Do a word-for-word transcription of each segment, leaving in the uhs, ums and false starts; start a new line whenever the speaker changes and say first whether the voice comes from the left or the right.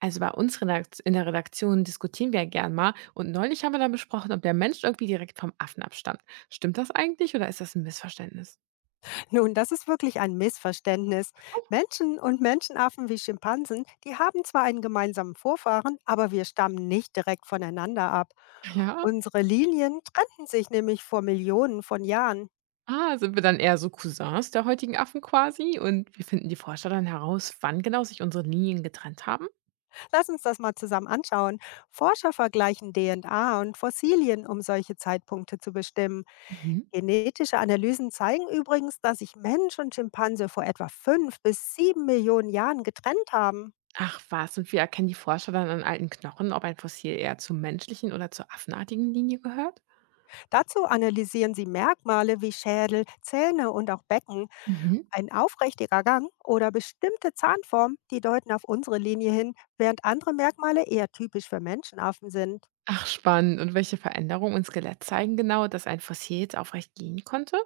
right: Also bei uns Redakt in der Redaktion diskutieren wir ja gern mal, und neulich haben wir dann besprochen, ob der Mensch irgendwie direkt vom Affen abstammt. Stimmt das eigentlich, oder ist das ein Missverständnis?
left: Nun, das ist wirklich ein Missverständnis.
right: Ach so.
left: Menschen und Menschenaffen wie Schimpansen, die haben zwar einen gemeinsamen Vorfahren, aber wir stammen nicht direkt voneinander ab.
right: Ja.
left: Unsere Linien trennten sich nämlich vor Millionen von Jahren.
right: Ah, sind wir dann eher so Cousins der heutigen Affen quasi, und wir finden die Forscher dann heraus, wann genau sich unsere Linien getrennt haben?
left: Lass uns das mal zusammen anschauen. Forscher vergleichen D N A und Fossilien, um solche Zeitpunkte zu bestimmen.
right: Mhm.
left: Genetische Analysen zeigen übrigens, dass sich Mensch und Schimpanse vor etwa fünf bis sieben Millionen Jahren getrennt haben.
right: Ach was, und wir erkennen die Forscher dann an alten Knochen, ob ein Fossil eher zur menschlichen oder zur affenartigen Linie gehört?
left: Dazu analysieren sie Merkmale wie Schädel, Zähne und auch Becken.
right: Mhm.
left: Ein aufrichtiger Gang oder bestimmte Zahnform, die deuten auf unsere Linie hin, während andere Merkmale eher typisch für Menschenaffen sind.
right: Ach, spannend. Und welche Veränderungen im Skelett zeigen genau, dass ein Fossil jetzt aufrecht gehen konnte?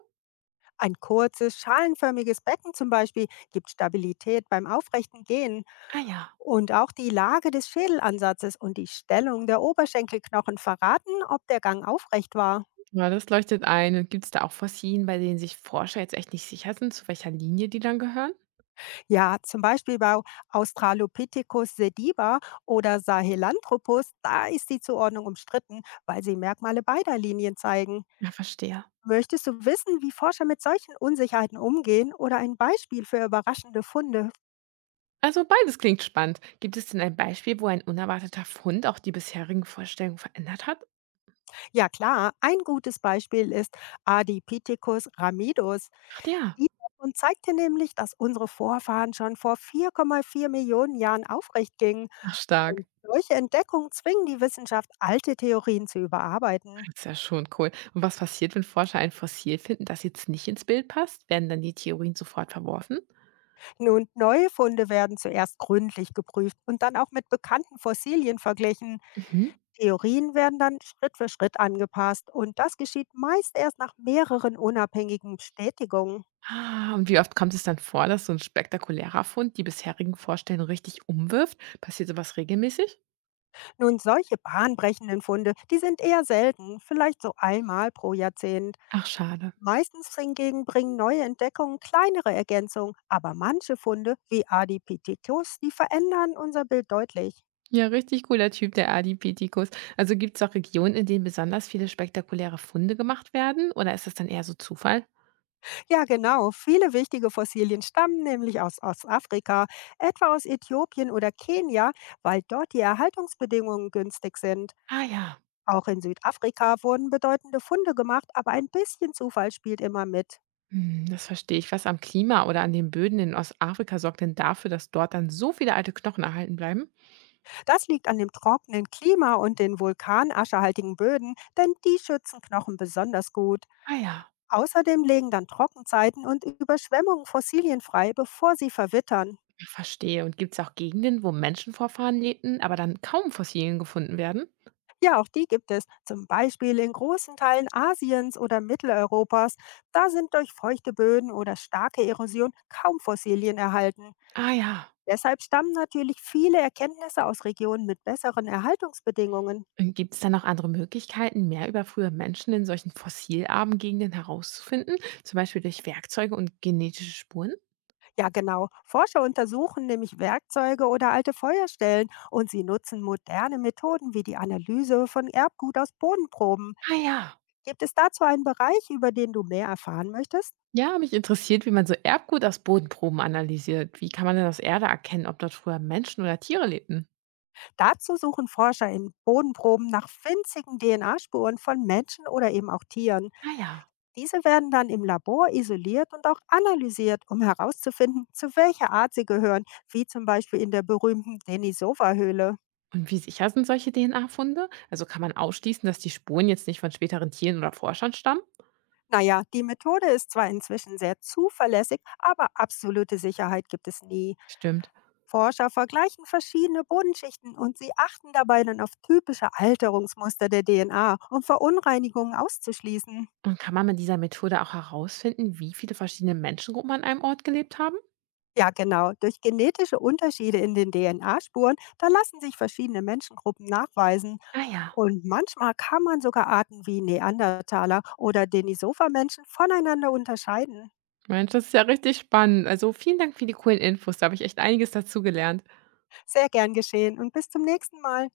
left: Ein kurzes, schalenförmiges Becken zum Beispiel gibt Stabilität beim aufrechten Gehen.
right: Ah ja.
left: Und auch die Lage des Schädelansatzes und die Stellung der Oberschenkelknochen verraten, ob der Gang aufrecht war.
right: Ja, das leuchtet ein. Und gibt es da auch Fossilien, bei denen sich Forscher jetzt echt nicht sicher sind, zu welcher Linie die dann gehören?
left: Ja, zum Beispiel bei Australopithecus sediba oder Sahelanthropus, da ist die Zuordnung umstritten, weil sie Merkmale beider Linien zeigen.
right: Ja, verstehe.
left: Möchtest du wissen, wie Forscher mit solchen Unsicherheiten umgehen oder ein Beispiel für überraschende Funde?
right: Also beides klingt spannend. Gibt es denn ein Beispiel, wo ein unerwarteter Fund auch die bisherigen Vorstellungen verändert hat?
left: Ja klar, ein gutes Beispiel ist Adipithecus ramidus.
right: Ach ja.
left: Dieser Fund zeigte nämlich, dass unsere Vorfahren schon vor 4,4 Millionen Jahren aufrecht gingen.
right: Ach stark.
left: Und solche Entdeckungen zwingen die Wissenschaft, alte Theorien zu überarbeiten.
right: Das ist ja schon cool. Und was passiert, wenn Forscher ein Fossil finden, das jetzt nicht ins Bild passt? Werden dann die Theorien sofort verworfen?
left: Nun, neue Funde werden zuerst gründlich geprüft und dann auch mit bekannten Fossilien verglichen.
right: Mhm.
left: Theorien werden dann Schritt für Schritt angepasst und das geschieht meist erst nach mehreren unabhängigen Bestätigungen.
right: Ah, und wie oft kommt es dann vor, dass so ein spektakulärer Fund die bisherigen Vorstellungen richtig umwirft? Passiert sowas regelmäßig?
left: Nun, solche bahnbrechenden Funde, die sind eher selten, vielleicht so einmal pro Jahrzehnt.
right: Ach schade.
left: Meistens hingegen bringen neue Entdeckungen kleinere Ergänzungen, aber manche Funde, wie Adipithecus, die verändern unser Bild deutlich.
right: Ja, richtig cooler Typ, der Ardipithecus. Also gibt es auch Regionen, in denen besonders viele spektakuläre Funde gemacht werden? Oder ist das dann eher so Zufall?
left: Ja, genau. Viele wichtige Fossilien stammen nämlich aus Ostafrika, etwa aus Äthiopien oder Kenia, weil dort die Erhaltungsbedingungen günstig sind.
right: Ah ja,
left: Auch in Südafrika wurden bedeutende Funde gemacht, aber ein bisschen Zufall spielt immer mit.
right: hm, das verstehe ich. Was am Klima oder an den Böden in Ostafrika sorgt denn dafür, dass dort dann so viele alte Knochen erhalten bleiben?
left: Das liegt an dem trockenen Klima und den vulkanascherhaltigen Böden, denn die schützen Knochen besonders gut.
right: Ah ja,
left: Außerdem legen dann Trockenzeiten und Überschwemmungen Fossilien frei, bevor sie verwittern.
right: verstehe. Und gibt es auch Gegenden, wo Menschenvorfahren lebten, aber dann kaum Fossilien gefunden werden?
left: Ja, auch die gibt es, zum Beispiel in großen Teilen Asiens oder Mitteleuropas. Da sind durch feuchte Böden oder starke Erosion kaum Fossilien erhalten.
right: Ah ja.
left: Deshalb stammen natürlich viele Erkenntnisse aus Regionen mit besseren Erhaltungsbedingungen.
right: Und gibt es dann noch andere Möglichkeiten, mehr über frühe Menschen in solchen fossilarmen Gegenden herauszufinden? Zum Beispiel durch Werkzeuge und genetische Spuren?
left: Ja, genau. Forscher untersuchen nämlich Werkzeuge oder alte Feuerstellen und sie nutzen moderne Methoden wie die Analyse von Erbgut aus Bodenproben.
right: Ah ja.
left: Gibt es dazu einen Bereich, über den du mehr erfahren möchtest?
right: Ja, mich interessiert, wie man so Erbgut aus Bodenproben analysiert. Wie kann man denn aus Erde erkennen, ob dort früher Menschen oder Tiere lebten?
left: Dazu suchen Forscher in Bodenproben nach winzigen D N A-Spuren von Menschen oder eben auch Tieren.
right: Ah ja.
left: Diese werden dann im Labor isoliert und auch analysiert, um herauszufinden, zu welcher Art sie gehören, wie zum Beispiel in der berühmten Denisova-Höhle.
right: Und wie sicher sind solche D N A-Funde? Also kann man ausschließen, dass die Spuren jetzt nicht von späteren Tieren oder Forschern stammen?
left: Naja, die Methode ist zwar inzwischen sehr zuverlässig, aber absolute Sicherheit gibt es nie.
right: Stimmt.
left: Forscher vergleichen verschiedene Bodenschichten und sie achten dabei dann auf typische Alterungsmuster der D N A, um Verunreinigungen auszuschließen.
right: Und kann man mit dieser Methode auch herausfinden, wie viele verschiedene Menschengruppen an einem Ort gelebt haben?
left: Ja, genau. Durch genetische Unterschiede in den D N A-Spuren, da lassen sich verschiedene Menschengruppen nachweisen.
right: Ah ja.
left: Und manchmal kann man sogar Arten wie Neandertaler oder Denisova-Menschen voneinander unterscheiden.
right: Mensch, das ist ja richtig spannend. Also vielen Dank für die coolen Infos. Da habe ich echt einiges dazu gelernt.
left: Sehr gern geschehen und bis zum nächsten Mal.